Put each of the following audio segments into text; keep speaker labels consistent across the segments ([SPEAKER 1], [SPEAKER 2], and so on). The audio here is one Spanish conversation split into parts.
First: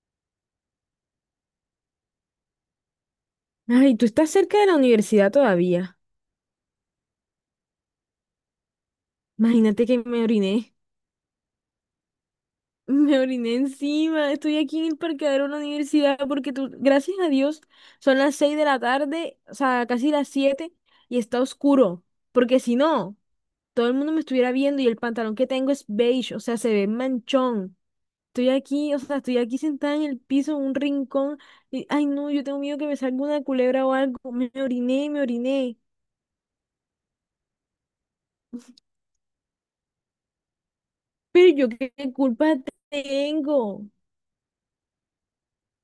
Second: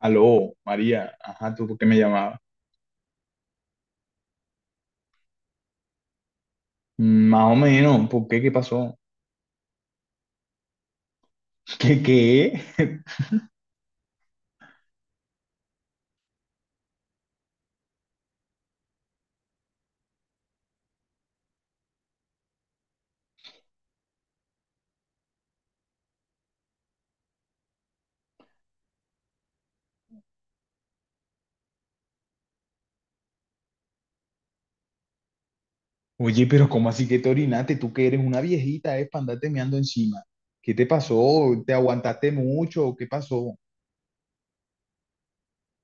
[SPEAKER 1] Aló, María, ajá, ¿tú por qué me llamabas?
[SPEAKER 2] Ay, tú estás cerca de la universidad todavía.
[SPEAKER 1] Mm, más o menos, ¿por qué? ¿Qué pasó?
[SPEAKER 2] Imagínate que me oriné.
[SPEAKER 1] ¿Qué qué?
[SPEAKER 2] Me oriné encima. Estoy aquí en el parqueadero de la universidad porque tú, gracias a Dios, son las 6 de la tarde, o sea, casi las 7, y está oscuro. Porque si no, todo el mundo me estuviera viendo y el pantalón que tengo es beige, o sea, se ve manchón. Estoy aquí, o sea, estoy aquí sentada en el piso, en un rincón. Y, ay, no, yo tengo miedo que me salga una culebra o algo. Me oriné, me oriné.
[SPEAKER 1] Oye, pero ¿cómo así que te orinaste? Tú que eres una viejita, es para andarte meando encima. ¿Qué te
[SPEAKER 2] Pero
[SPEAKER 1] pasó?
[SPEAKER 2] yo
[SPEAKER 1] ¿Te
[SPEAKER 2] qué
[SPEAKER 1] aguantaste
[SPEAKER 2] culpa
[SPEAKER 1] mucho? ¿Qué pasó?
[SPEAKER 2] tengo.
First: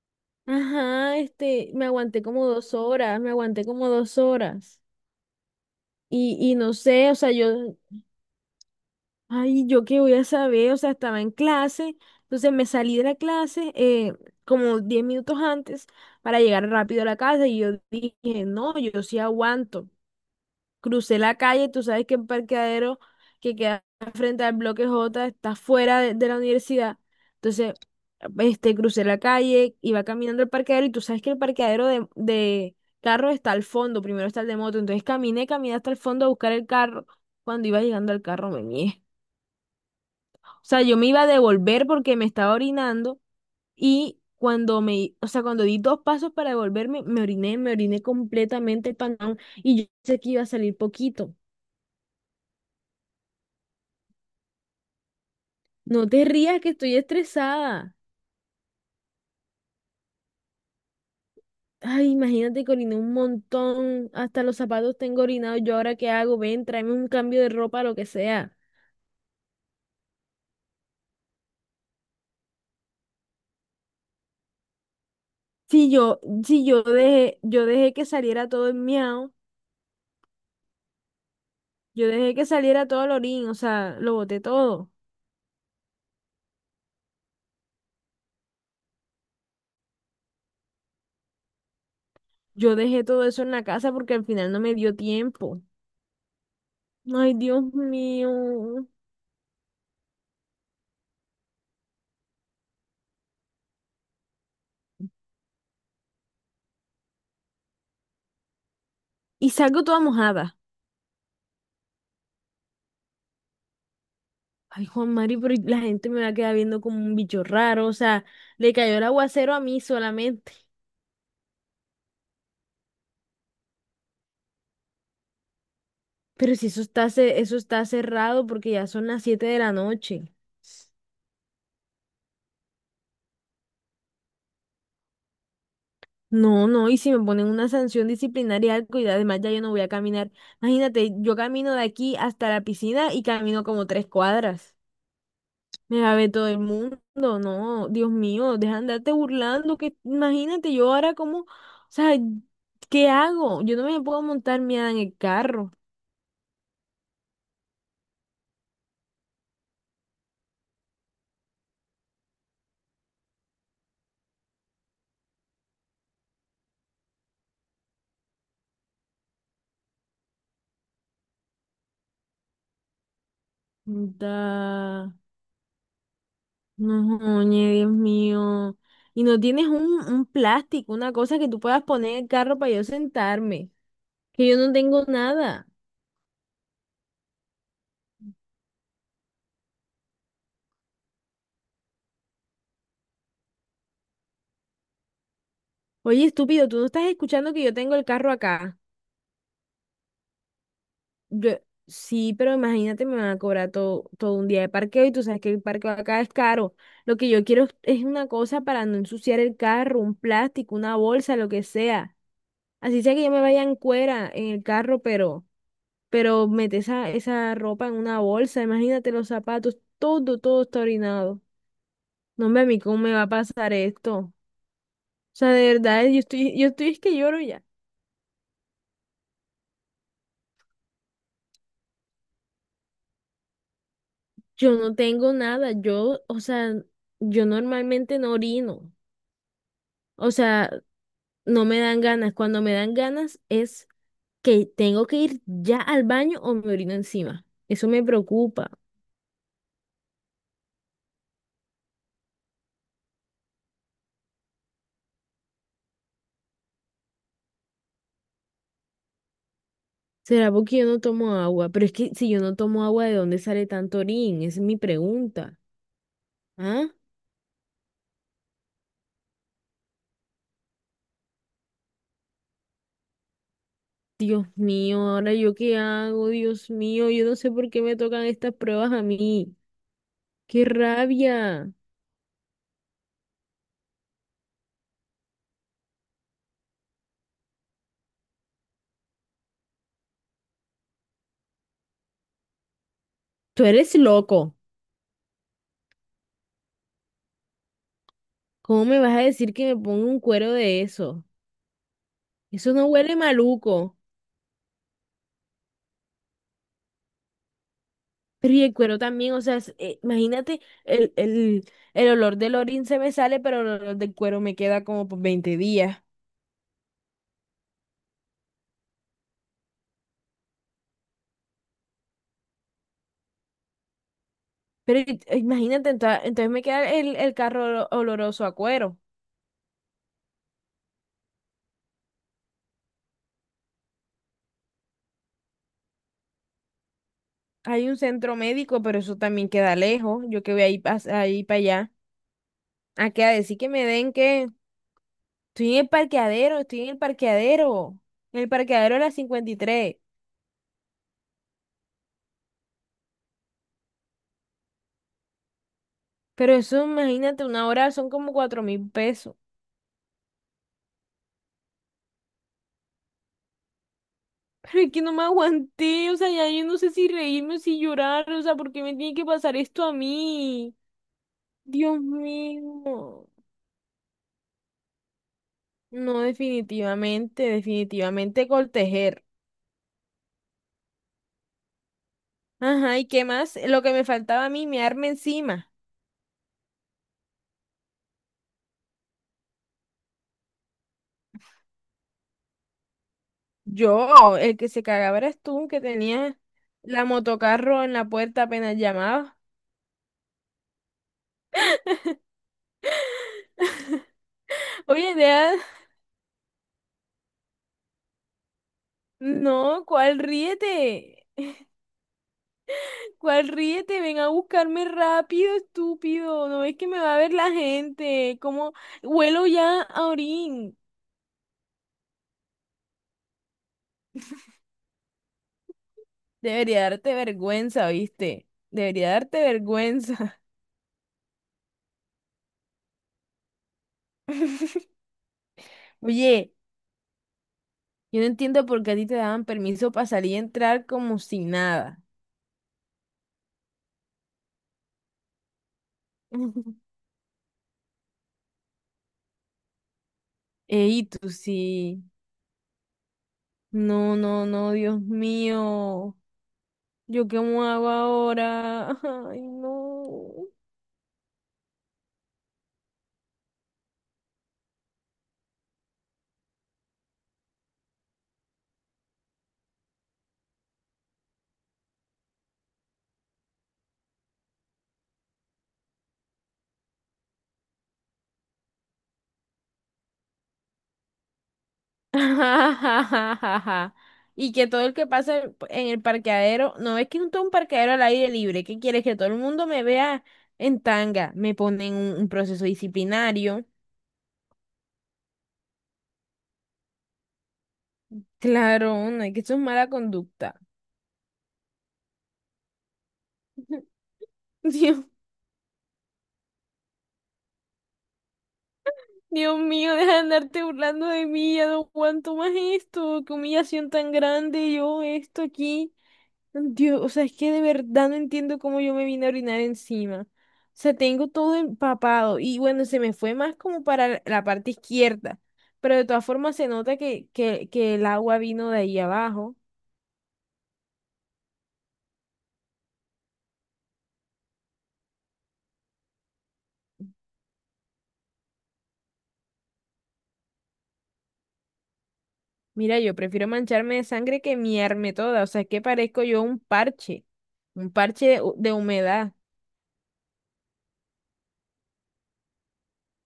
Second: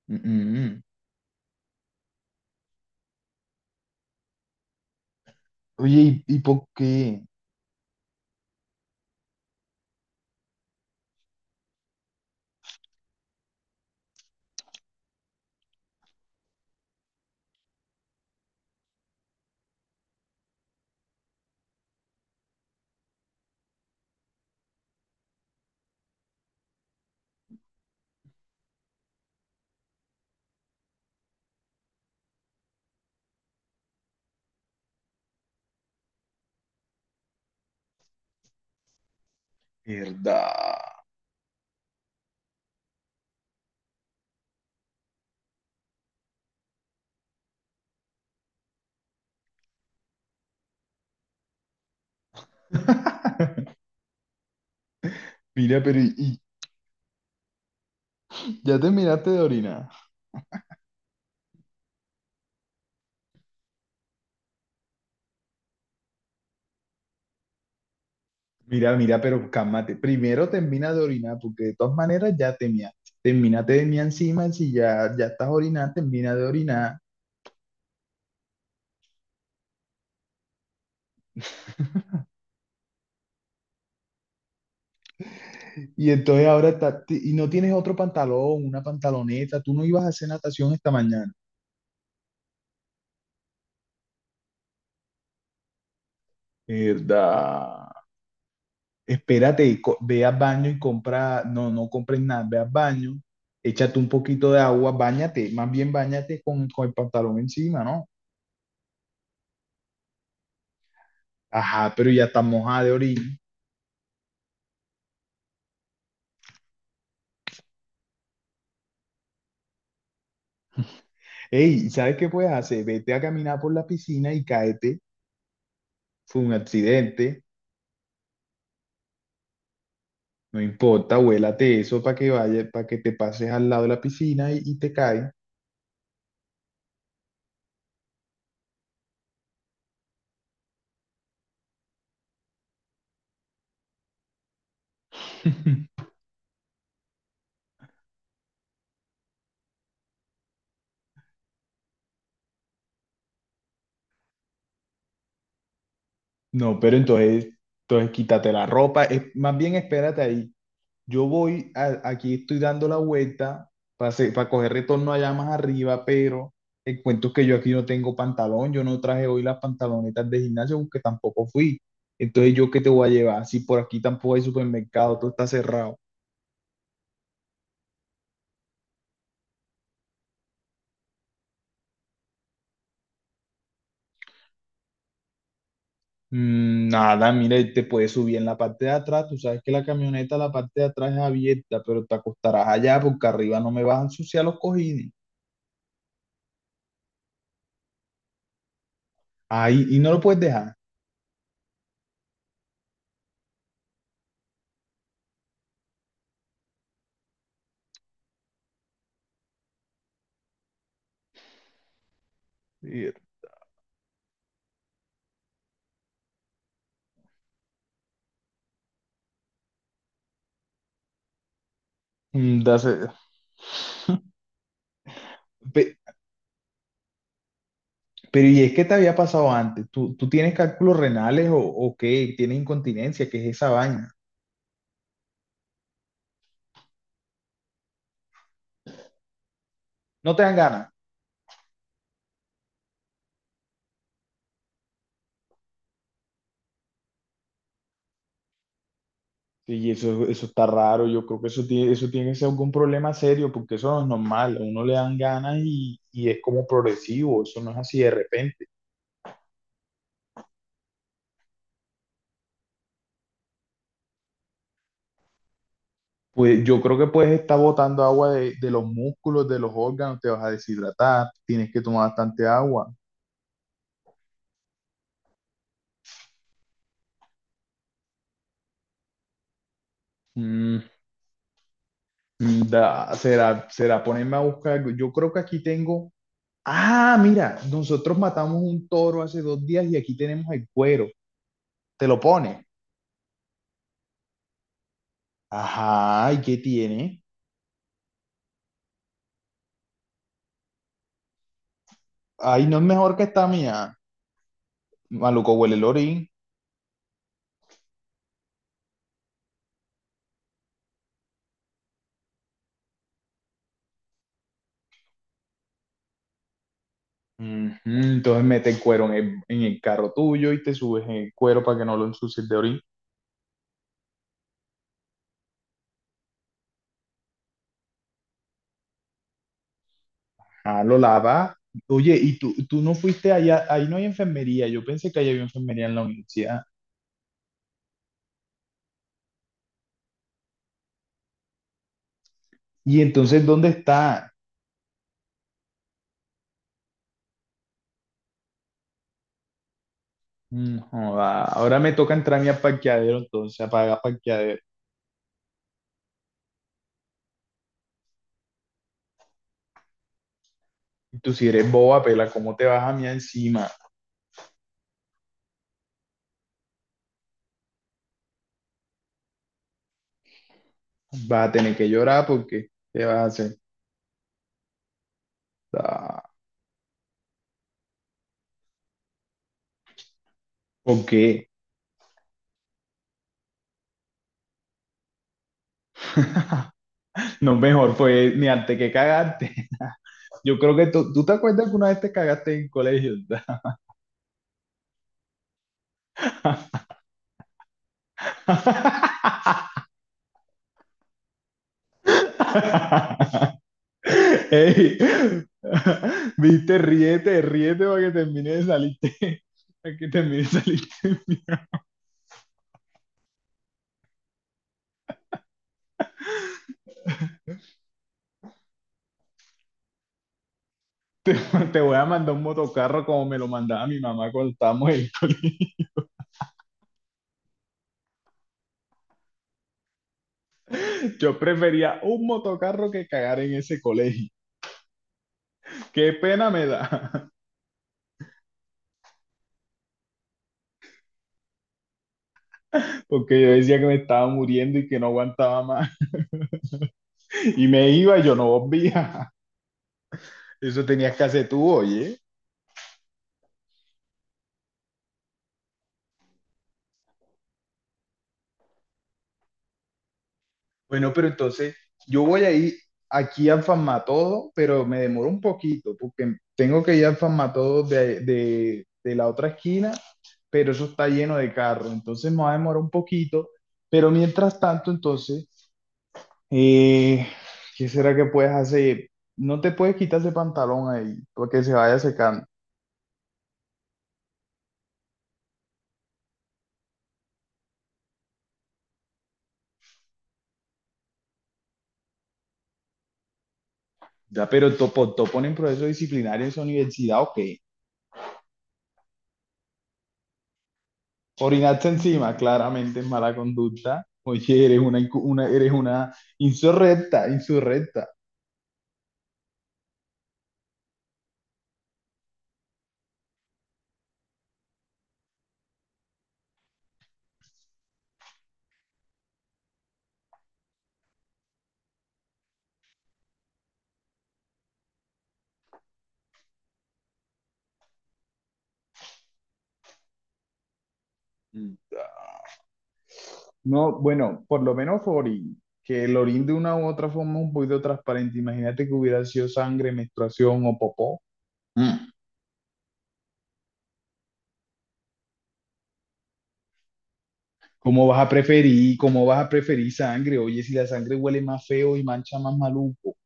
[SPEAKER 1] Mm, mm.
[SPEAKER 2] Ajá, este, me aguanté como 2 horas, me aguanté como 2 horas.
[SPEAKER 1] Oye, ¿y,
[SPEAKER 2] Y,
[SPEAKER 1] y
[SPEAKER 2] y
[SPEAKER 1] por
[SPEAKER 2] no sé, o
[SPEAKER 1] qué?
[SPEAKER 2] sea, yo, ay, yo qué voy a saber, o sea, estaba en clase, entonces me salí de la clase como 10 minutos antes para llegar rápido a la casa y yo dije, no, yo sí aguanto. Crucé la calle, tú sabes que el parqueadero que queda frente al bloque J está fuera de la universidad. Entonces, este, crucé la calle, iba caminando al parqueadero y tú sabes que el parqueadero de carro está al fondo, primero está el de moto. Entonces caminé, caminé hasta el fondo a buscar el carro. Cuando iba llegando al carro me mié. O sea,
[SPEAKER 1] ¿Verdad?
[SPEAKER 2] yo me iba a devolver porque me estaba orinando y cuando me, o sea, cuando di dos pasos para devolverme, me oriné completamente el pantalón y yo sé que iba a salir poquito.
[SPEAKER 1] Mira, pero
[SPEAKER 2] No te rías que estoy estresada.
[SPEAKER 1] y ya terminaste de orinar?
[SPEAKER 2] Ay, imagínate que oriné un montón. Hasta los zapatos tengo orinados. ¿Yo ahora qué hago? Ven, tráeme un cambio de ropa, lo que sea.
[SPEAKER 1] Mira, mira, pero cálmate. Primero termina de orinar, porque de todas maneras ya te mea. Termínate de mea encima, si ya, ya estás
[SPEAKER 2] Si
[SPEAKER 1] orinando,
[SPEAKER 2] yo,
[SPEAKER 1] termina de
[SPEAKER 2] si yo
[SPEAKER 1] orinar.
[SPEAKER 2] dejé, yo dejé que saliera todo el miau, yo dejé que saliera todo el orín, o sea, lo boté todo.
[SPEAKER 1] Y entonces ahora y no tienes otro pantalón, una pantaloneta, ¿tú no ibas a hacer natación esta mañana?
[SPEAKER 2] Yo dejé todo eso en la casa porque al final no me dio tiempo. Ay, Dios
[SPEAKER 1] Verdad.
[SPEAKER 2] mío.
[SPEAKER 1] Espérate, ve al baño y compra, no, no compres nada, ve al baño, échate un poquito de agua, báñate, más bien báñate con el pantalón encima, ¿no?
[SPEAKER 2] Y salgo toda mojada.
[SPEAKER 1] Ajá, pero ya está mojada de orina.
[SPEAKER 2] Ay, Juan Mario, pero la gente me va a quedar viendo como un bicho raro. O sea, le cayó el aguacero a mí solamente.
[SPEAKER 1] Ey, ¿sabes qué puedes hacer? Vete a caminar por la piscina y cáete, fue un
[SPEAKER 2] Pero si eso está,
[SPEAKER 1] accidente,
[SPEAKER 2] eso está cerrado porque ya son las 7 de la noche.
[SPEAKER 1] no importa, huélate eso para que vaya, para que te pases al lado de la piscina y te caes.
[SPEAKER 2] No, no, y si me ponen una sanción disciplinaria, algo, y además ya yo no voy a caminar. Imagínate, yo camino de aquí hasta la piscina y camino como 3 cuadras. Me va a ver todo el mundo, no, Dios mío, deja de andarte burlando, que imagínate yo ahora como, o sea, ¿qué hago? Yo no me puedo montar miedo en el carro.
[SPEAKER 1] No, pero entonces, entonces quítate la ropa. Es, más bien espérate ahí. Yo voy, aquí estoy dando la vuelta para coger retorno allá más arriba, pero el cuento es que yo aquí no tengo pantalón. Yo no traje hoy las pantalonetas de gimnasio porque tampoco fui. Entonces, ¿yo qué te voy a llevar? Si por aquí tampoco hay
[SPEAKER 2] Da.
[SPEAKER 1] supermercado, todo está cerrado.
[SPEAKER 2] No, oye, Dios mío. Y no tienes un plástico, una cosa que tú puedas poner en el carro para yo sentarme. Que yo no tengo nada.
[SPEAKER 1] Mm, nada, mire, te puedes subir en la parte de atrás. Tú sabes que la camioneta, la parte de atrás es abierta, pero te acostarás allá porque arriba no me vas a ensuciar los cojines.
[SPEAKER 2] Oye, estúpido, tú no estás escuchando que yo tengo el carro acá.
[SPEAKER 1] Ahí, ¿y no lo puedes dejar?
[SPEAKER 2] Yo, sí, pero imagínate, me van a cobrar todo, todo un día de parqueo y tú sabes que el parqueo acá es caro. Lo que yo quiero es una cosa para no ensuciar el carro, un plástico, una bolsa, lo que sea. Así
[SPEAKER 1] Sí,
[SPEAKER 2] sea que yo me vaya en cuera en el carro, pero. Pero mete esa ropa en una bolsa, imagínate los zapatos, todo, todo está orinado. No, hombre,
[SPEAKER 1] mm,
[SPEAKER 2] a mí cómo me va a pasar esto. O sea, de
[SPEAKER 1] pe-
[SPEAKER 2] verdad, yo estoy, es que lloro ya.
[SPEAKER 1] pero ¿y es que te había pasado antes? ¿Tú tienes cálculos renales o qué? ¿Tienes incontinencia? ¿Qué es esa vaina?
[SPEAKER 2] Yo no tengo nada, yo, o sea, yo normalmente no orino. O
[SPEAKER 1] ¿No te dan
[SPEAKER 2] sea,
[SPEAKER 1] ganas?
[SPEAKER 2] no me dan ganas. Cuando me dan ganas es que tengo que ir ya al baño o me orino encima. Eso me preocupa.
[SPEAKER 1] Sí, eso está raro. Yo creo que eso tiene que ser algún problema serio porque eso no es normal. A uno le dan ganas y es como progresivo. Eso no es así de repente.
[SPEAKER 2] ¿Será porque yo no tomo agua? Pero es que si yo no tomo agua, ¿de dónde sale tanto orín? Esa es mi pregunta.
[SPEAKER 1] Pues yo
[SPEAKER 2] ¿Ah?
[SPEAKER 1] creo que puedes estar botando agua de los músculos, de los órganos, te vas a deshidratar, tienes que tomar bastante agua.
[SPEAKER 2] Dios mío, ahora yo qué hago, Dios mío, yo no sé por qué me tocan estas pruebas a mí. ¡Qué
[SPEAKER 1] Mm,
[SPEAKER 2] rabia!
[SPEAKER 1] será, será ponerme a buscar algo. Yo creo que aquí tengo. Ah, mira, nosotros matamos un toro hace dos días y aquí tenemos el cuero. ¿Te lo pones?
[SPEAKER 2] Tú eres loco.
[SPEAKER 1] Ajá, ¿y qué tiene?
[SPEAKER 2] ¿Cómo me vas a decir que me ponga un cuero de eso?
[SPEAKER 1] Ay,
[SPEAKER 2] Eso
[SPEAKER 1] no es
[SPEAKER 2] no huele
[SPEAKER 1] mejor que esta
[SPEAKER 2] maluco.
[SPEAKER 1] mía. Maluco huele el orín.
[SPEAKER 2] Pero y el cuero también, o sea, imagínate, el olor del orín se me sale, pero el olor del cuero me queda como por 20 días.
[SPEAKER 1] Ujú. Entonces mete el cuero en el carro tuyo y te subes en el cuero para que no lo ensucies de orín.
[SPEAKER 2] Pero imagínate, entonces, me queda el carro oloroso a cuero.
[SPEAKER 1] Ah, lo lava. Oye, ¿y tú no fuiste allá? Ahí no hay enfermería. Yo pensé que ahí había enfermería en la universidad.
[SPEAKER 2] Hay un centro médico, pero eso también queda lejos. Yo que voy ahí, ahí para allá.
[SPEAKER 1] ¿Y
[SPEAKER 2] A que a
[SPEAKER 1] entonces
[SPEAKER 2] decir que
[SPEAKER 1] dónde
[SPEAKER 2] me den que
[SPEAKER 1] está?
[SPEAKER 2] estoy en el parqueadero, estoy en el parqueadero. En el parqueadero a las 53.
[SPEAKER 1] Mm, joda. Ahora me toca entrar a mi parqueadero, entonces apaga parqueadero.
[SPEAKER 2] Pero eso, imagínate, una hora son como 4.000 pesos.
[SPEAKER 1] Tú si eres boba, pela, ¿cómo te vas a mí encima?
[SPEAKER 2] Pero es que no me aguanté, o sea, ya yo no sé si reírme o si llorar, o sea, ¿por qué me tiene que pasar esto a mí?
[SPEAKER 1] Vas a tener que
[SPEAKER 2] Dios
[SPEAKER 1] llorar porque te vas a
[SPEAKER 2] mío.
[SPEAKER 1] hacer.
[SPEAKER 2] No,
[SPEAKER 1] Ah.
[SPEAKER 2] definitivamente, definitivamente coltejer.
[SPEAKER 1] ¿Por qué?
[SPEAKER 2] Ajá, ¿y qué más? Lo que me faltaba a mí, me arma encima.
[SPEAKER 1] No, mejor pues ni antes que cagarte. Yo creo que tú, ¿tú te acuerdas que una vez te cagaste en colegio?
[SPEAKER 2] Yo, el que se cagaba eras tú, que tenías la motocarro en la puerta apenas llamaba.
[SPEAKER 1] Ey,
[SPEAKER 2] Oye, Dea,
[SPEAKER 1] viste, ríete, ríete para que termine de salirte,
[SPEAKER 2] no,
[SPEAKER 1] para que
[SPEAKER 2] ¿cuál
[SPEAKER 1] termine de salirte.
[SPEAKER 2] ríete? ¿Cuál ríete? Ven a buscarme rápido, estúpido. No ves que me va a ver la gente. ¿Cómo? Huelo ya a orín.
[SPEAKER 1] Te, te voy a mandar un motocarro como me lo mandaba mi mamá cuando estábamos en…
[SPEAKER 2] Debería darte vergüenza, ¿viste? Debería darte vergüenza.
[SPEAKER 1] Yo prefería un motocarro que cagar en ese colegio. Qué pena
[SPEAKER 2] Oye,
[SPEAKER 1] me da.
[SPEAKER 2] yo no entiendo por qué a ti te daban permiso para salir y entrar como si nada.
[SPEAKER 1] Porque yo decía que me estaba muriendo y que no aguantaba más. Y me iba y yo no volvía. Eso
[SPEAKER 2] Ey,
[SPEAKER 1] tenías que
[SPEAKER 2] tú
[SPEAKER 1] hacer tú,
[SPEAKER 2] sí.
[SPEAKER 1] oye.
[SPEAKER 2] No, no, no, Dios mío. ¿Yo qué me hago ahora? Ay, no.
[SPEAKER 1] Bueno, pero entonces yo voy a ir aquí al Farmatodo, pero me demoro un poquito porque tengo que ir al Farmatodo de la otra esquina, pero eso está lleno de carros, entonces me va a demorar un poquito. Pero mientras tanto, entonces, eh, ¿qué será que puedes hacer? No te puedes quitar ese pantalón ahí porque se vaya secando.
[SPEAKER 2] Y que todo el que pasa en el parqueadero, no es que un parqueadero al aire libre, ¿qué quieres? Que todo el mundo me vea en tanga, me ponen un proceso disciplinario.
[SPEAKER 1] Ya, pero topo, topo en proceso disciplinario en su universidad, ok.
[SPEAKER 2] Claro, no, es que eso es mala conducta.
[SPEAKER 1] Orinaste encima, claramente es mala conducta. Oye, eres una,
[SPEAKER 2] Dios.
[SPEAKER 1] una, eres una insurrecta, insurrecta.
[SPEAKER 2] Dios mío, deja de andarte burlando de mí, ya no aguanto más esto, qué humillación tan grande, yo esto aquí. Dios, o sea, es que de verdad no entiendo cómo yo me vine a orinar encima. O sea, tengo todo empapado y bueno, se me fue más como para la parte izquierda, pero de todas formas se nota que el agua vino de ahí abajo.
[SPEAKER 1] Mm. No, bueno, por lo menos fue orín, que el orín de una u otra forma es un poquito transparente. Imagínate que hubiera sido sangre, menstruación o popó.
[SPEAKER 2] Mira, yo prefiero mancharme de sangre que miarme toda, o sea, es que parezco yo un
[SPEAKER 1] ¿Cómo vas
[SPEAKER 2] parche
[SPEAKER 1] a
[SPEAKER 2] de, de
[SPEAKER 1] preferir, cómo
[SPEAKER 2] humedad.
[SPEAKER 1] vas a preferir sangre? Oye, si la sangre huele más feo y mancha más maluco.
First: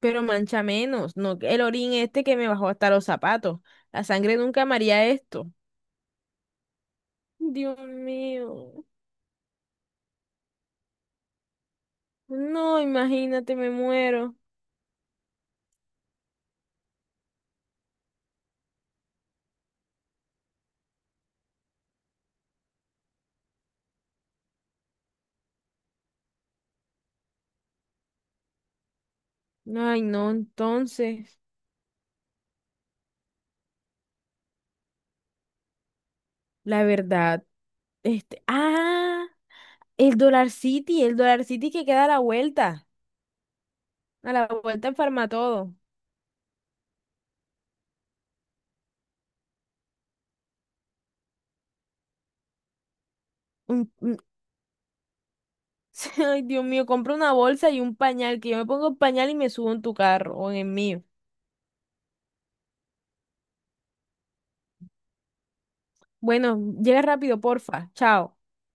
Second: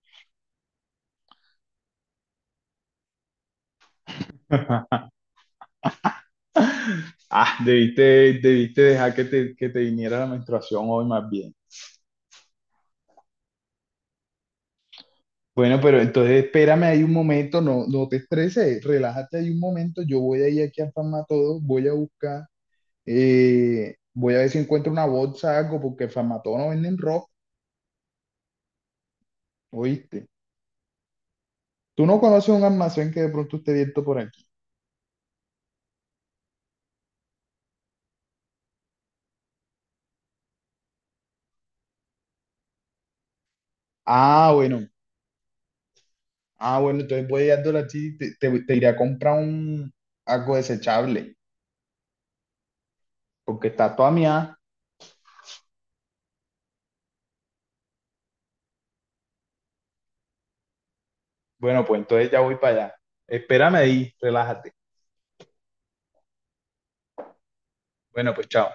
[SPEAKER 2] Pero mancha menos, no el orín este que me bajó hasta los zapatos. La sangre nunca amaría esto.
[SPEAKER 1] Ah,
[SPEAKER 2] Dios
[SPEAKER 1] debiste, debiste
[SPEAKER 2] mío.
[SPEAKER 1] dejar que te viniera la menstruación hoy más bien.
[SPEAKER 2] No, imagínate, me muero.
[SPEAKER 1] Bueno, pero entonces espérame ahí un momento, no, no te estreses, relájate ahí un momento, yo voy a ir aquí a Famatodo, voy a buscar, voy a ver si encuentro una bolsa, algo, porque Famatodo no venden ropa,
[SPEAKER 2] Ay,
[SPEAKER 1] ¿oíste?
[SPEAKER 2] no, entonces,
[SPEAKER 1] Tú no conoces un almacén que de pronto esté abierto por aquí.
[SPEAKER 2] la verdad, este, ah, el Dollar City que queda a la
[SPEAKER 1] Ah,
[SPEAKER 2] vuelta
[SPEAKER 1] bueno.
[SPEAKER 2] en Farmatodo.
[SPEAKER 1] Ah, bueno, entonces voy a ir así, te iré a comprar un, algo desechable, porque está
[SPEAKER 2] Un-
[SPEAKER 1] toda
[SPEAKER 2] un-
[SPEAKER 1] mía.
[SPEAKER 2] Ay, Dios mío, compra una bolsa y un pañal, que yo me pongo el pañal y me subo en tu carro o en el mío.
[SPEAKER 1] Bueno, pues entonces ya voy para allá. Espérame ahí, relájate.
[SPEAKER 2] Bueno, llega rápido, porfa.
[SPEAKER 1] Bueno,
[SPEAKER 2] Chao.
[SPEAKER 1] pues chao.